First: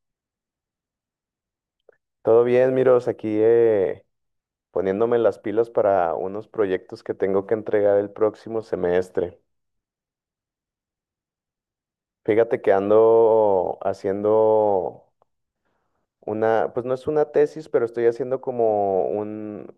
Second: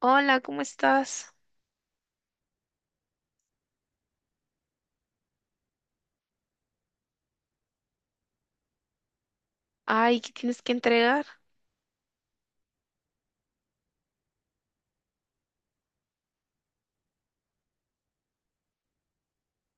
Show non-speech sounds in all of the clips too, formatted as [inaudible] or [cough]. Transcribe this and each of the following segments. Hola, ¿cómo estás? Todo bien, Miros, aquí poniéndome las pilas para unos proyectos que tengo que entregar el próximo semestre. Ay, ¿qué tienes que entregar? Fíjate que ando haciendo una, pues no es una tesis, pero estoy haciendo como un,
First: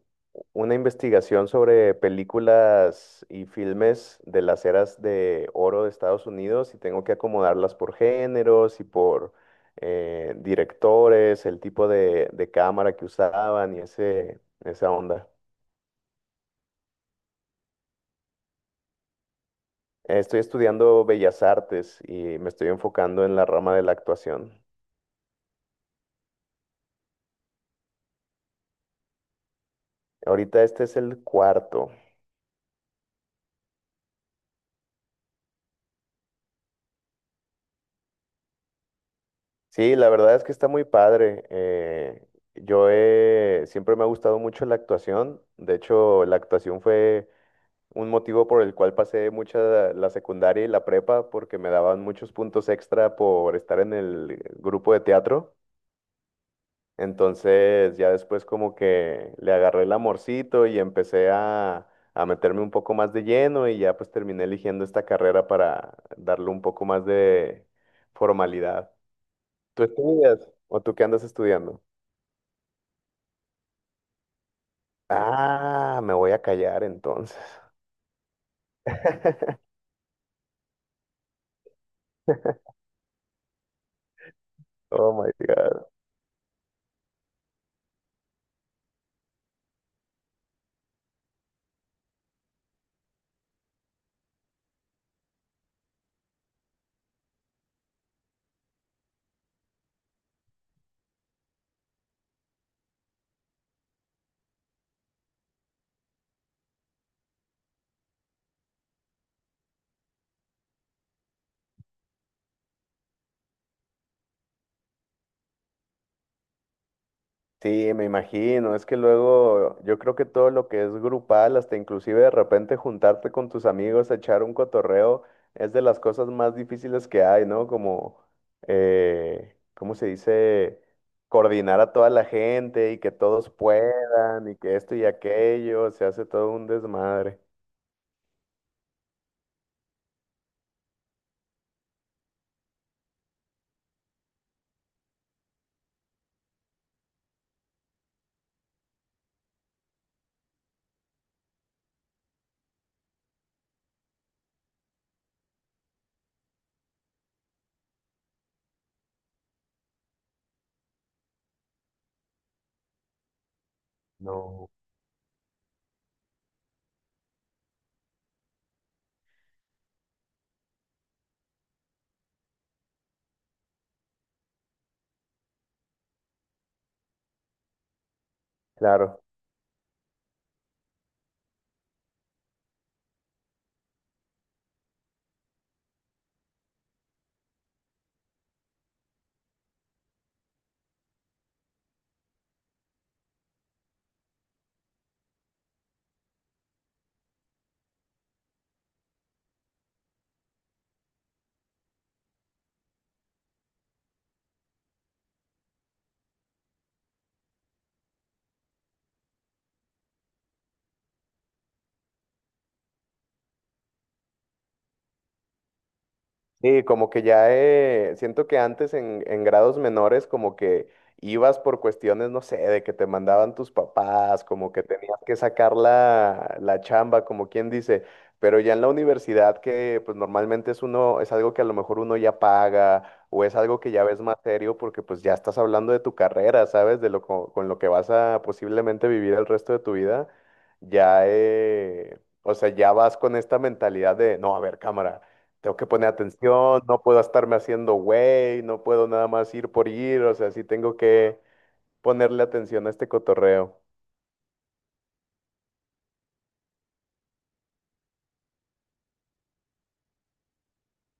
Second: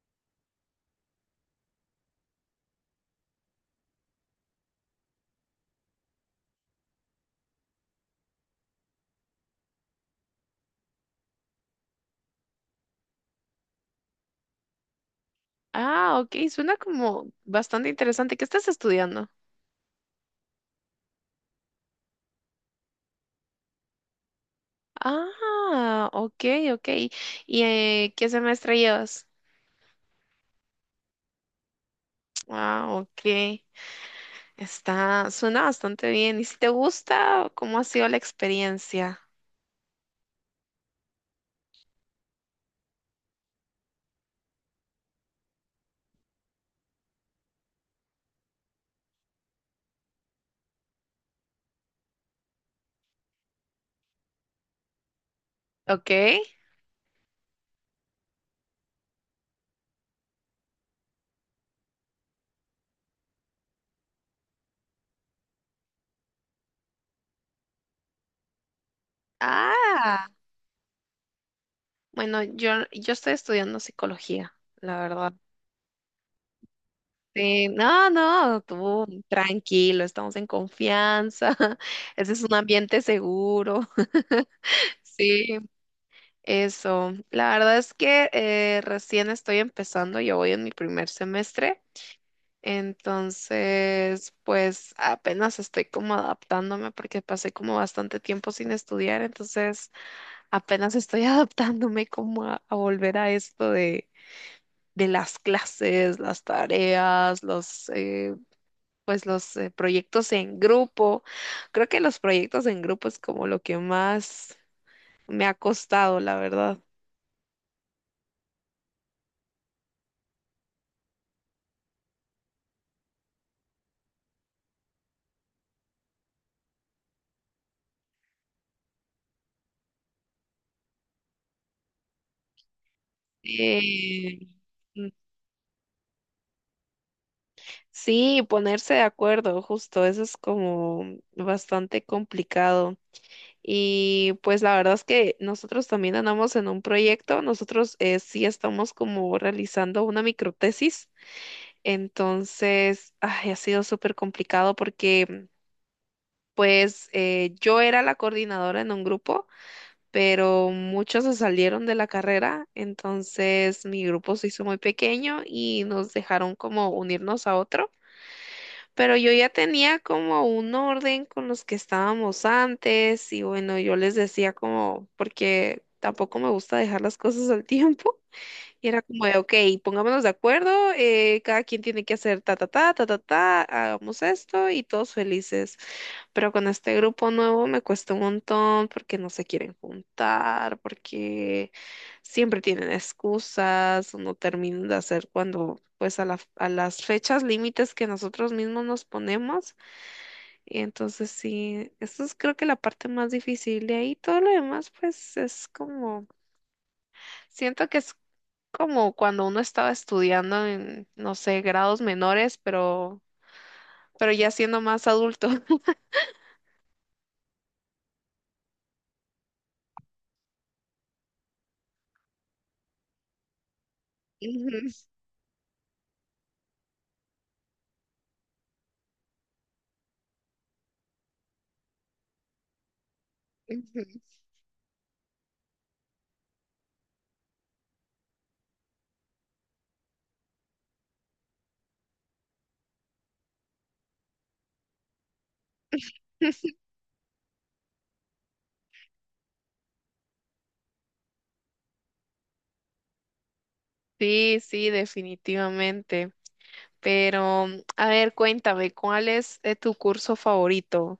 una investigación sobre películas y filmes de las eras de oro de Estados Unidos y tengo que acomodarlas por géneros y por directores, el tipo de cámara que usaban y esa onda. Ah, ok, suena como bastante interesante. ¿Qué estás estudiando? Estoy estudiando Bellas Artes y me estoy enfocando en la rama de la actuación. Ah, ok, ok. ¿Y qué semestre llevas? Ahorita este es el cuarto. Ah, ok. Está, suena bastante bien. ¿Y si te gusta, cómo ha sido la experiencia? Sí, la verdad es que está muy padre. Siempre me ha gustado mucho la actuación. De hecho, la actuación fue un motivo por el cual pasé mucha la secundaria y la prepa porque me daban muchos puntos extra por estar en el grupo de teatro. Ok. Entonces ya después como que le agarré el amorcito y empecé a meterme un poco más de lleno y ya pues terminé eligiendo esta carrera para darle un poco más de formalidad. ¿Tú Ah, estudias o tú qué andas estudiando? bueno, yo estoy estudiando psicología, la verdad. Ah, me voy a callar entonces. Sí, no, no, tú [laughs] tranquilo, estamos en confianza. [laughs] Ese es un ambiente seguro. Oh my Sí, God. eso. La verdad es que recién estoy empezando, yo voy en mi primer semestre, entonces pues apenas estoy como adaptándome porque pasé como bastante tiempo sin estudiar, entonces apenas estoy [laughs] adaptándome como a volver a esto de las clases, las tareas, los pues los proyectos en grupo. Creo que los proyectos en grupo es como lo que más me ha costado, la verdad. Sí, me imagino. Es que luego yo creo que todo lo que es grupal, hasta inclusive de repente juntarte con tus amigos, a echar un cotorreo, es de las cosas más difíciles que hay, ¿no? Como, ¿cómo se dice? Coordinar a toda la gente y que todos puedan Eh, y que esto y mm, aquello, se hace todo un desmadre. sí, ponerse de acuerdo, justo, eso es como bastante complicado. Y pues la verdad es que nosotros también andamos en un proyecto, nosotros sí estamos como realizando una microtesis, entonces ay, ha sido súper complicado porque pues yo era la coordinadora en un grupo, pero muchos se salieron de la carrera, entonces mi grupo se hizo No. muy pequeño y nos dejaron como unirnos a otro. Pero yo ya tenía como un orden con los que estábamos antes y bueno, yo les decía como, porque tampoco me gusta dejar las cosas al tiempo. Y era Claro. como de, ok, pongámonos de acuerdo, cada quien tiene que hacer ta, ta, ta, ta, ta, ta, hagamos esto y todos felices. Pero con este grupo nuevo me cuesta un montón porque no se quieren juntar, porque siempre tienen excusas o no terminan de hacer cuando, pues a las fechas límites que nosotros mismos nos ponemos. Y entonces sí, eso es creo que la parte más difícil. De ahí todo lo demás, pues es como... Siento que es como cuando uno estaba estudiando en, no sé, grados menores, pero ya siendo más adulto. Sí, como que ya siento que antes en, grados menores como que ibas por cuestiones, no sé, de que te mandaban tus [laughs] papás, como que Ujú, tenías que sacar la chamba, como quien dice, pero ya en la universidad que pues normalmente es uno, es algo que a lo mejor uno ya paga o es algo que ya ujú. ves más serio porque pues ya estás hablando de tu carrera, ¿sabes? De lo con, lo que vas a posiblemente vivir el resto de tu vida, ya o sea, ya vas con esta mentalidad de, no, a ver, cámara, tengo que poner atención, no puedo estarme haciendo güey, no puedo nada más ir por ir, o sea, sí tengo que ponerle atención a este cotorreo. Sí, sí, definitivamente. Pero, a ver, cuéntame, ¿cuál es tu curso favorito?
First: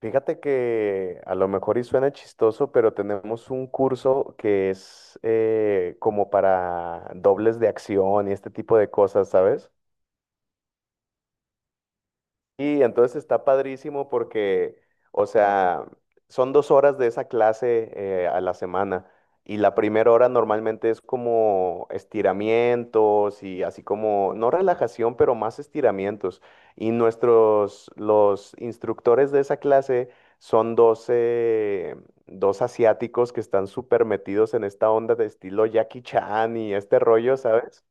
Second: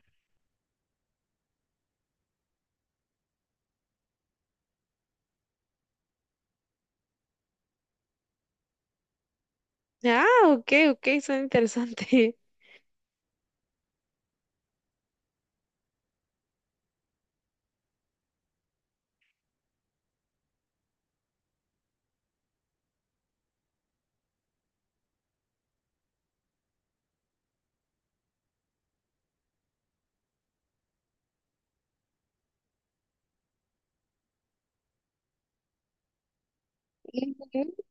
Fíjate que a lo mejor y suena chistoso, pero tenemos un curso que es como para dobles de acción y este tipo de cosas, ¿sabes? Ah, ok, ok, suena interesante. Y entonces está padrísimo porque, o sea, son 2 horas de esa clase a la semana. Y la primera hora normalmente es como estiramientos y así como, no relajación, pero más estiramientos. Y nuestros, los instructores de esa clase son doce dos asiáticos que están súper metidos en esta onda de estilo Jackie Chan y este rollo, Ujú. ¿sabes?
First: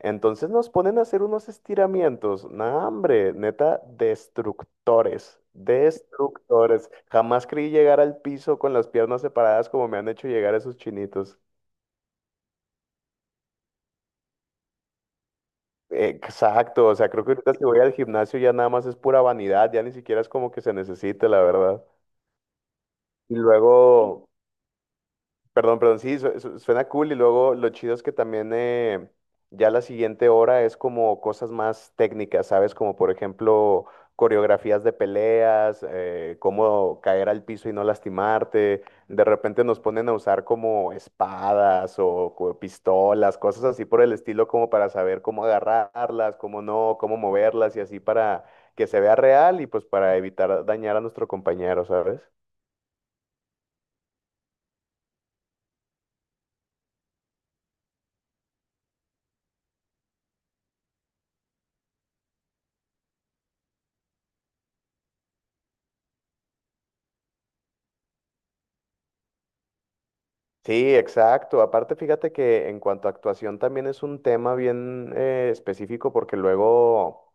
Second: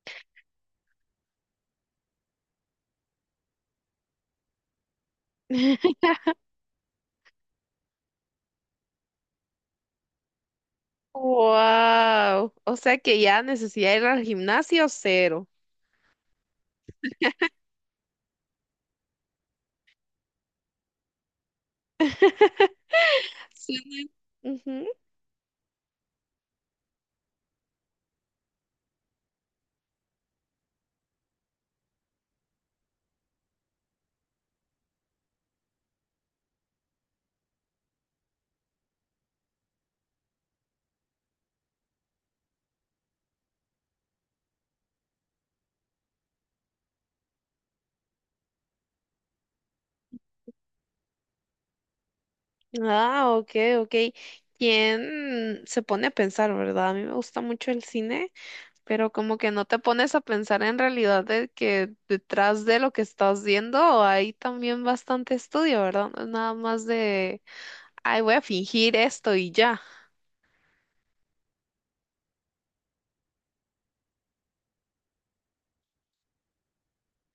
Entonces nos ponen a hacer unos estiramientos. Nah, hombre, neta, destructores. [laughs] Destructores. Jamás creí llegar al piso con las piernas separadas como me han hecho llegar esos chinitos. Wow, o sea que ya necesidad de ir al gimnasio cero. Exacto, o sea, creo que ahorita si voy al gimnasio ya nada más es pura vanidad, ya ni siquiera es como que se necesite, la verdad. Y Sí. luego, Ujú. perdón, perdón, sí, suena cool y luego lo chido es que también ya la siguiente hora es como cosas más técnicas, ¿sabes? Como por ejemplo coreografías de peleas, cómo caer al piso y no lastimarte. De repente nos ponen a usar como espadas o pistolas, cosas así por el estilo como para saber cómo agarrarlas, cómo no, cómo moverlas y así para que se vea real y pues para evitar dañar a nuestro compañero, ¿sabes? Ah, ok, ok. ¿Quién se pone a pensar, verdad? A mí me gusta mucho el cine. Pero como que no te pones a pensar en realidad de que detrás de lo que estás viendo hay también bastante estudio, ¿verdad? No es nada más de, ay, voy a fingir esto y ya. Sí, exacto. Aparte, fíjate que en cuanto a actuación también es un tema bien específico porque luego...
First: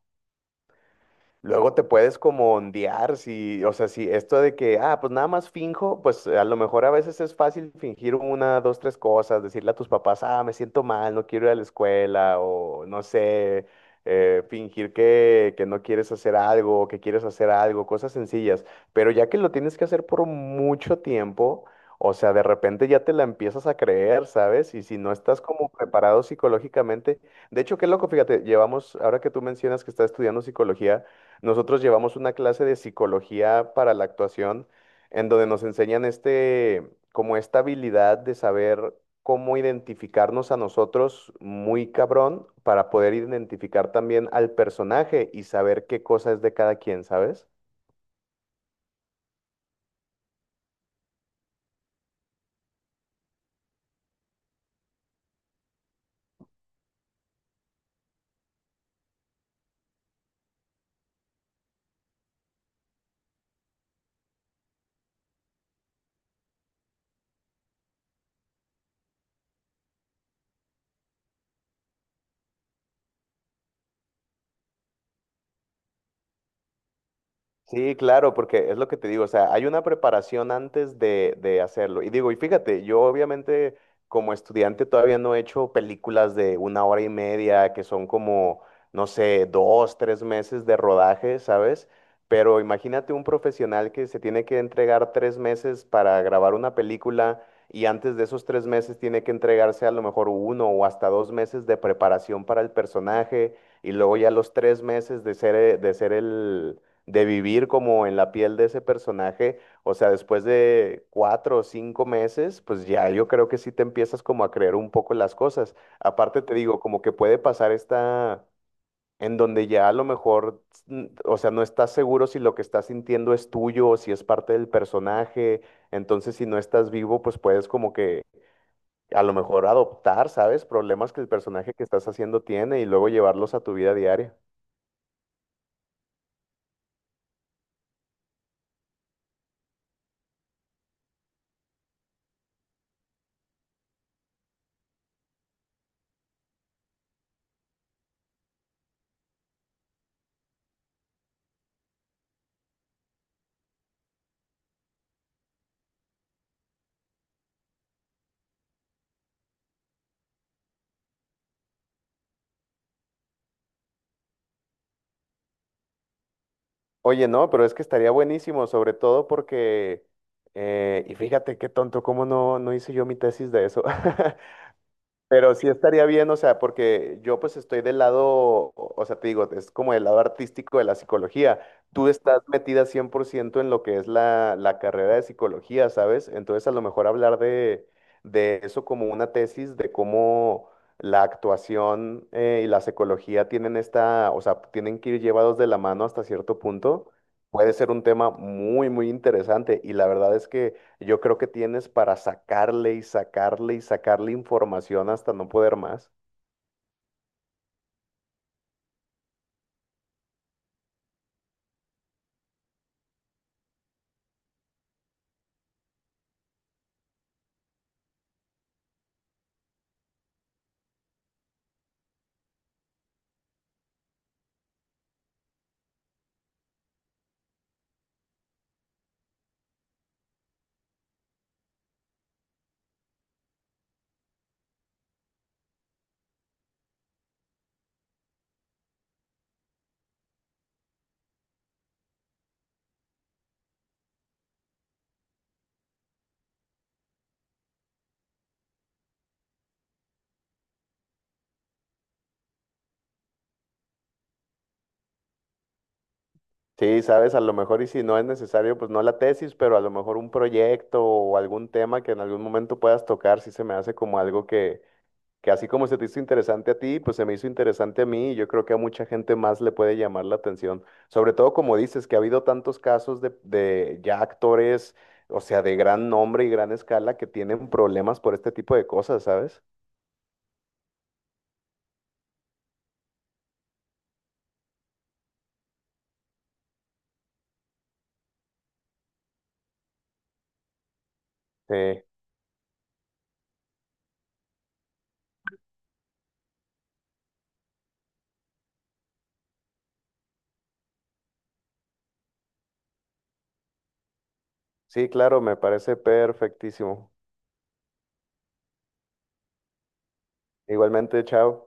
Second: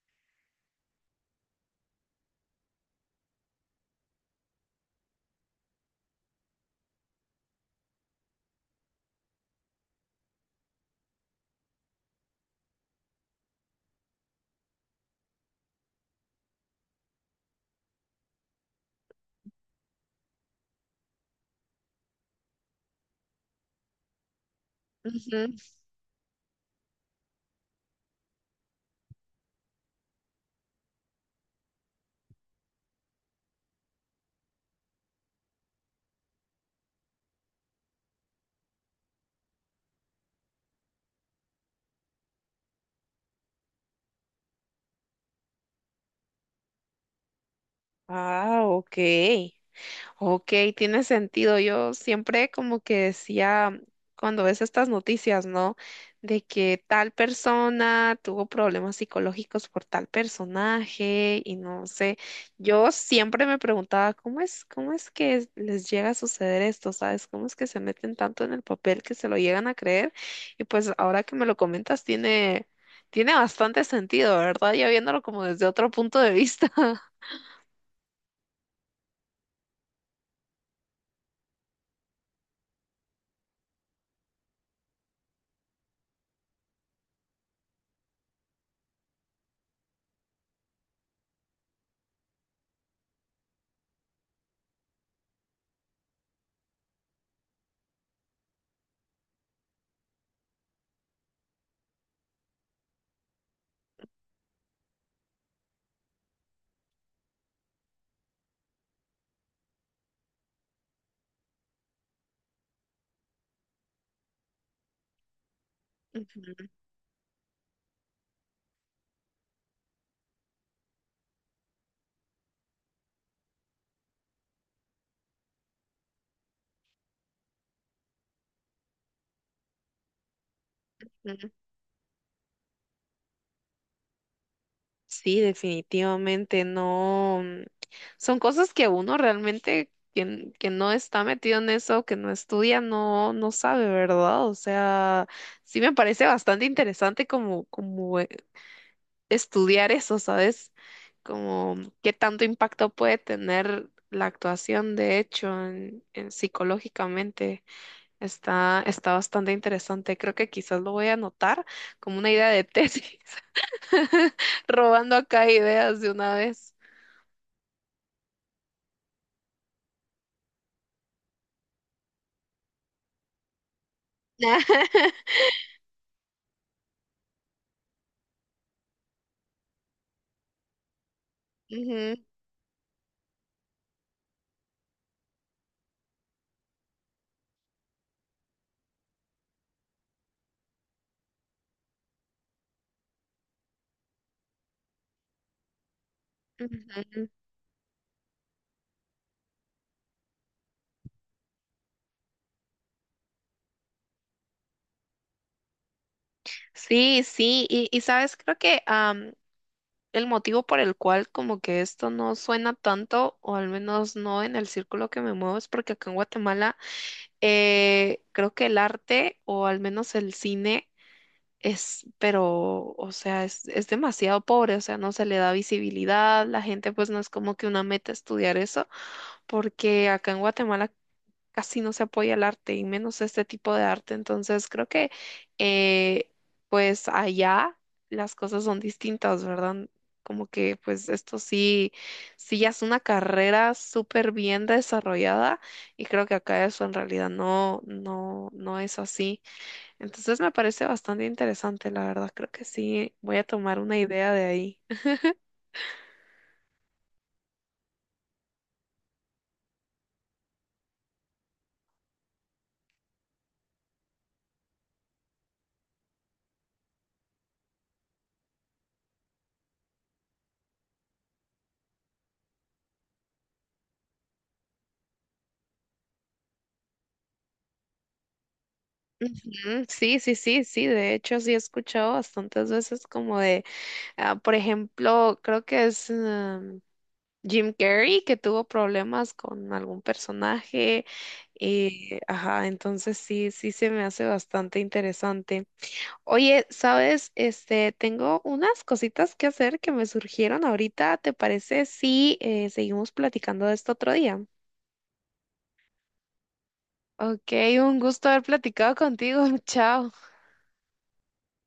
Luego te puedes como ondear, si, o sea, si esto de que, ah, pues nada más finjo, pues a lo mejor a veces es fácil fingir una, dos, tres cosas, decirle a tus papás, ah, me siento mal, no quiero ir a la escuela, o no sé, fingir que no quieres hacer algo, o que quieres hacer algo, cosas sencillas. Pero ya que lo tienes que hacer por mucho tiempo, o sea, de repente ya te la empiezas a creer, ¿sabes? Y si no estás Ujú. como preparado psicológicamente, de hecho, qué loco, fíjate, llevamos, ahora que tú mencionas que estás estudiando psicología, nosotros llevamos una clase de psicología para la actuación en donde nos enseñan este, como esta habilidad de saber cómo identificarnos a nosotros muy cabrón para poder identificar también al personaje y saber qué cosa es de cada quien, ¿sabes? Ah, ok. Ok, tiene sentido. Yo siempre como que decía, cuando ves estas noticias, ¿no? De que tal persona tuvo problemas psicológicos por tal personaje y no sé. Yo siempre me preguntaba, cómo es que les llega a suceder esto? ¿Sabes? ¿Cómo es que se meten tanto en el papel que se lo llegan a creer? Y pues ahora que me lo comentas, tiene, tiene bastante sentido, ¿verdad? Ya viéndolo como desde otro punto de vista. Sí, claro, porque es lo que te digo, o sea, hay una preparación antes de hacerlo. Y digo, y fíjate, yo obviamente como estudiante todavía no he hecho películas de una hora y media, que son como, no sé, dos, tres meses de rodaje, ¿sabes? Pero imagínate un profesional que se tiene que entregar 3 meses para grabar una película y antes de esos 3 meses tiene que entregarse a lo mejor uno o hasta 2 meses de preparación para el personaje y luego ya los 3 meses de ser el de vivir como en la piel de ese personaje, o sea, después de cuatro o cinco meses, pues ya yo creo que sí te empiezas como a creer un poco las cosas. Aparte te [laughs] digo, como que puede pasar esta, en donde ya a lo mejor, o sea, no estás seguro si lo que estás sintiendo es tuyo o si es parte del personaje, entonces si no estás vivo, pues puedes como que a lo mejor adoptar, ¿sabes? Problemas que el Ujú. personaje que estás haciendo tiene y luego llevarlos a tu vida diaria. Sí, definitivamente no. Son cosas que uno realmente, quien, que no está metido en eso, que no estudia, no, no sabe, ¿verdad? O sea, sí me parece bastante interesante como, como estudiar eso, ¿sabes? Como qué tanto impacto puede tener la actuación, de hecho, en psicológicamente. Está, está bastante interesante. Creo que quizás lo voy a anotar como una idea de [laughs] tesis. [laughs] Robando acá ideas de una vez. Oye, no, pero es que estaría buenísimo, sobre todo porque, y fíjate qué tonto, cómo no, no hice yo mi tesis de eso. [laughs] [laughs] Pero sí estaría bien, o sea, porque yo pues estoy del lado, o sea, te digo, es como el lado artístico de la psicología. Tú Ujú, estás metida 100% en lo que es la, la carrera de psicología, ¿sabes? Entonces a lo mejor hablar de eso como una tesis, de cómo la actuación y la psicología tienen esta, o sea, tienen que ir llevados de la mano hasta cierto punto, ujú. puede ser un tema muy, muy interesante. Y la verdad es que... Yo creo que tienes para sacarle y sacarle y sacarle información hasta no poder más. Sí, sí, y sabes, creo que el motivo por el cual como que esto no suena tanto, o al menos no en el círculo que me muevo, es porque acá en Guatemala creo que el arte, o al menos el cine, es, pero, o sea, es demasiado pobre, o sea, no se le da visibilidad, la gente pues no es como que una meta estudiar eso porque acá en Guatemala casi no se apoya el arte y menos este tipo de arte. Entonces creo que eh, pues allá las cosas son distintas, ¿verdad? Como que pues esto sí, sí ya es una carrera súper bien desarrollada y creo que acá eso en realidad no, no, no es así. Entonces me parece bastante interesante, la verdad. Creo que sí, voy a tomar una idea de ahí. Sí, sabes, a lo mejor y si no es necesario, pues no la tesis, pero a lo mejor un proyecto o algún tema que en algún momento puedas tocar, sí se me hace como algo que así como se te hizo interesante a ti, pues se me hizo interesante a mí y yo creo que a mucha gente más le puede llamar la atención. Sobre todo como dices, que ha habido tantos casos de ya actores, o sea, de gran nombre y gran escala que tienen problemas por este tipo de cosas, ¿sabes? Ujú, sí, sí, sí, sí, de hecho sí he escuchado bastantes veces como de ah, por ejemplo, creo que es Jim Carrey que tuvo problemas con algún personaje. Sí. Ajá, entonces sí, sí se me hace bastante interesante. Oye, ¿sabes? Este, tengo unas cositas que hacer que me surgieron ahorita. ¿Te parece si seguimos platicando de esto otro día? Sí, claro, me parece perfectísimo. Ok, un gusto haber platicado contigo. [laughs] Chao. Igualmente, chao.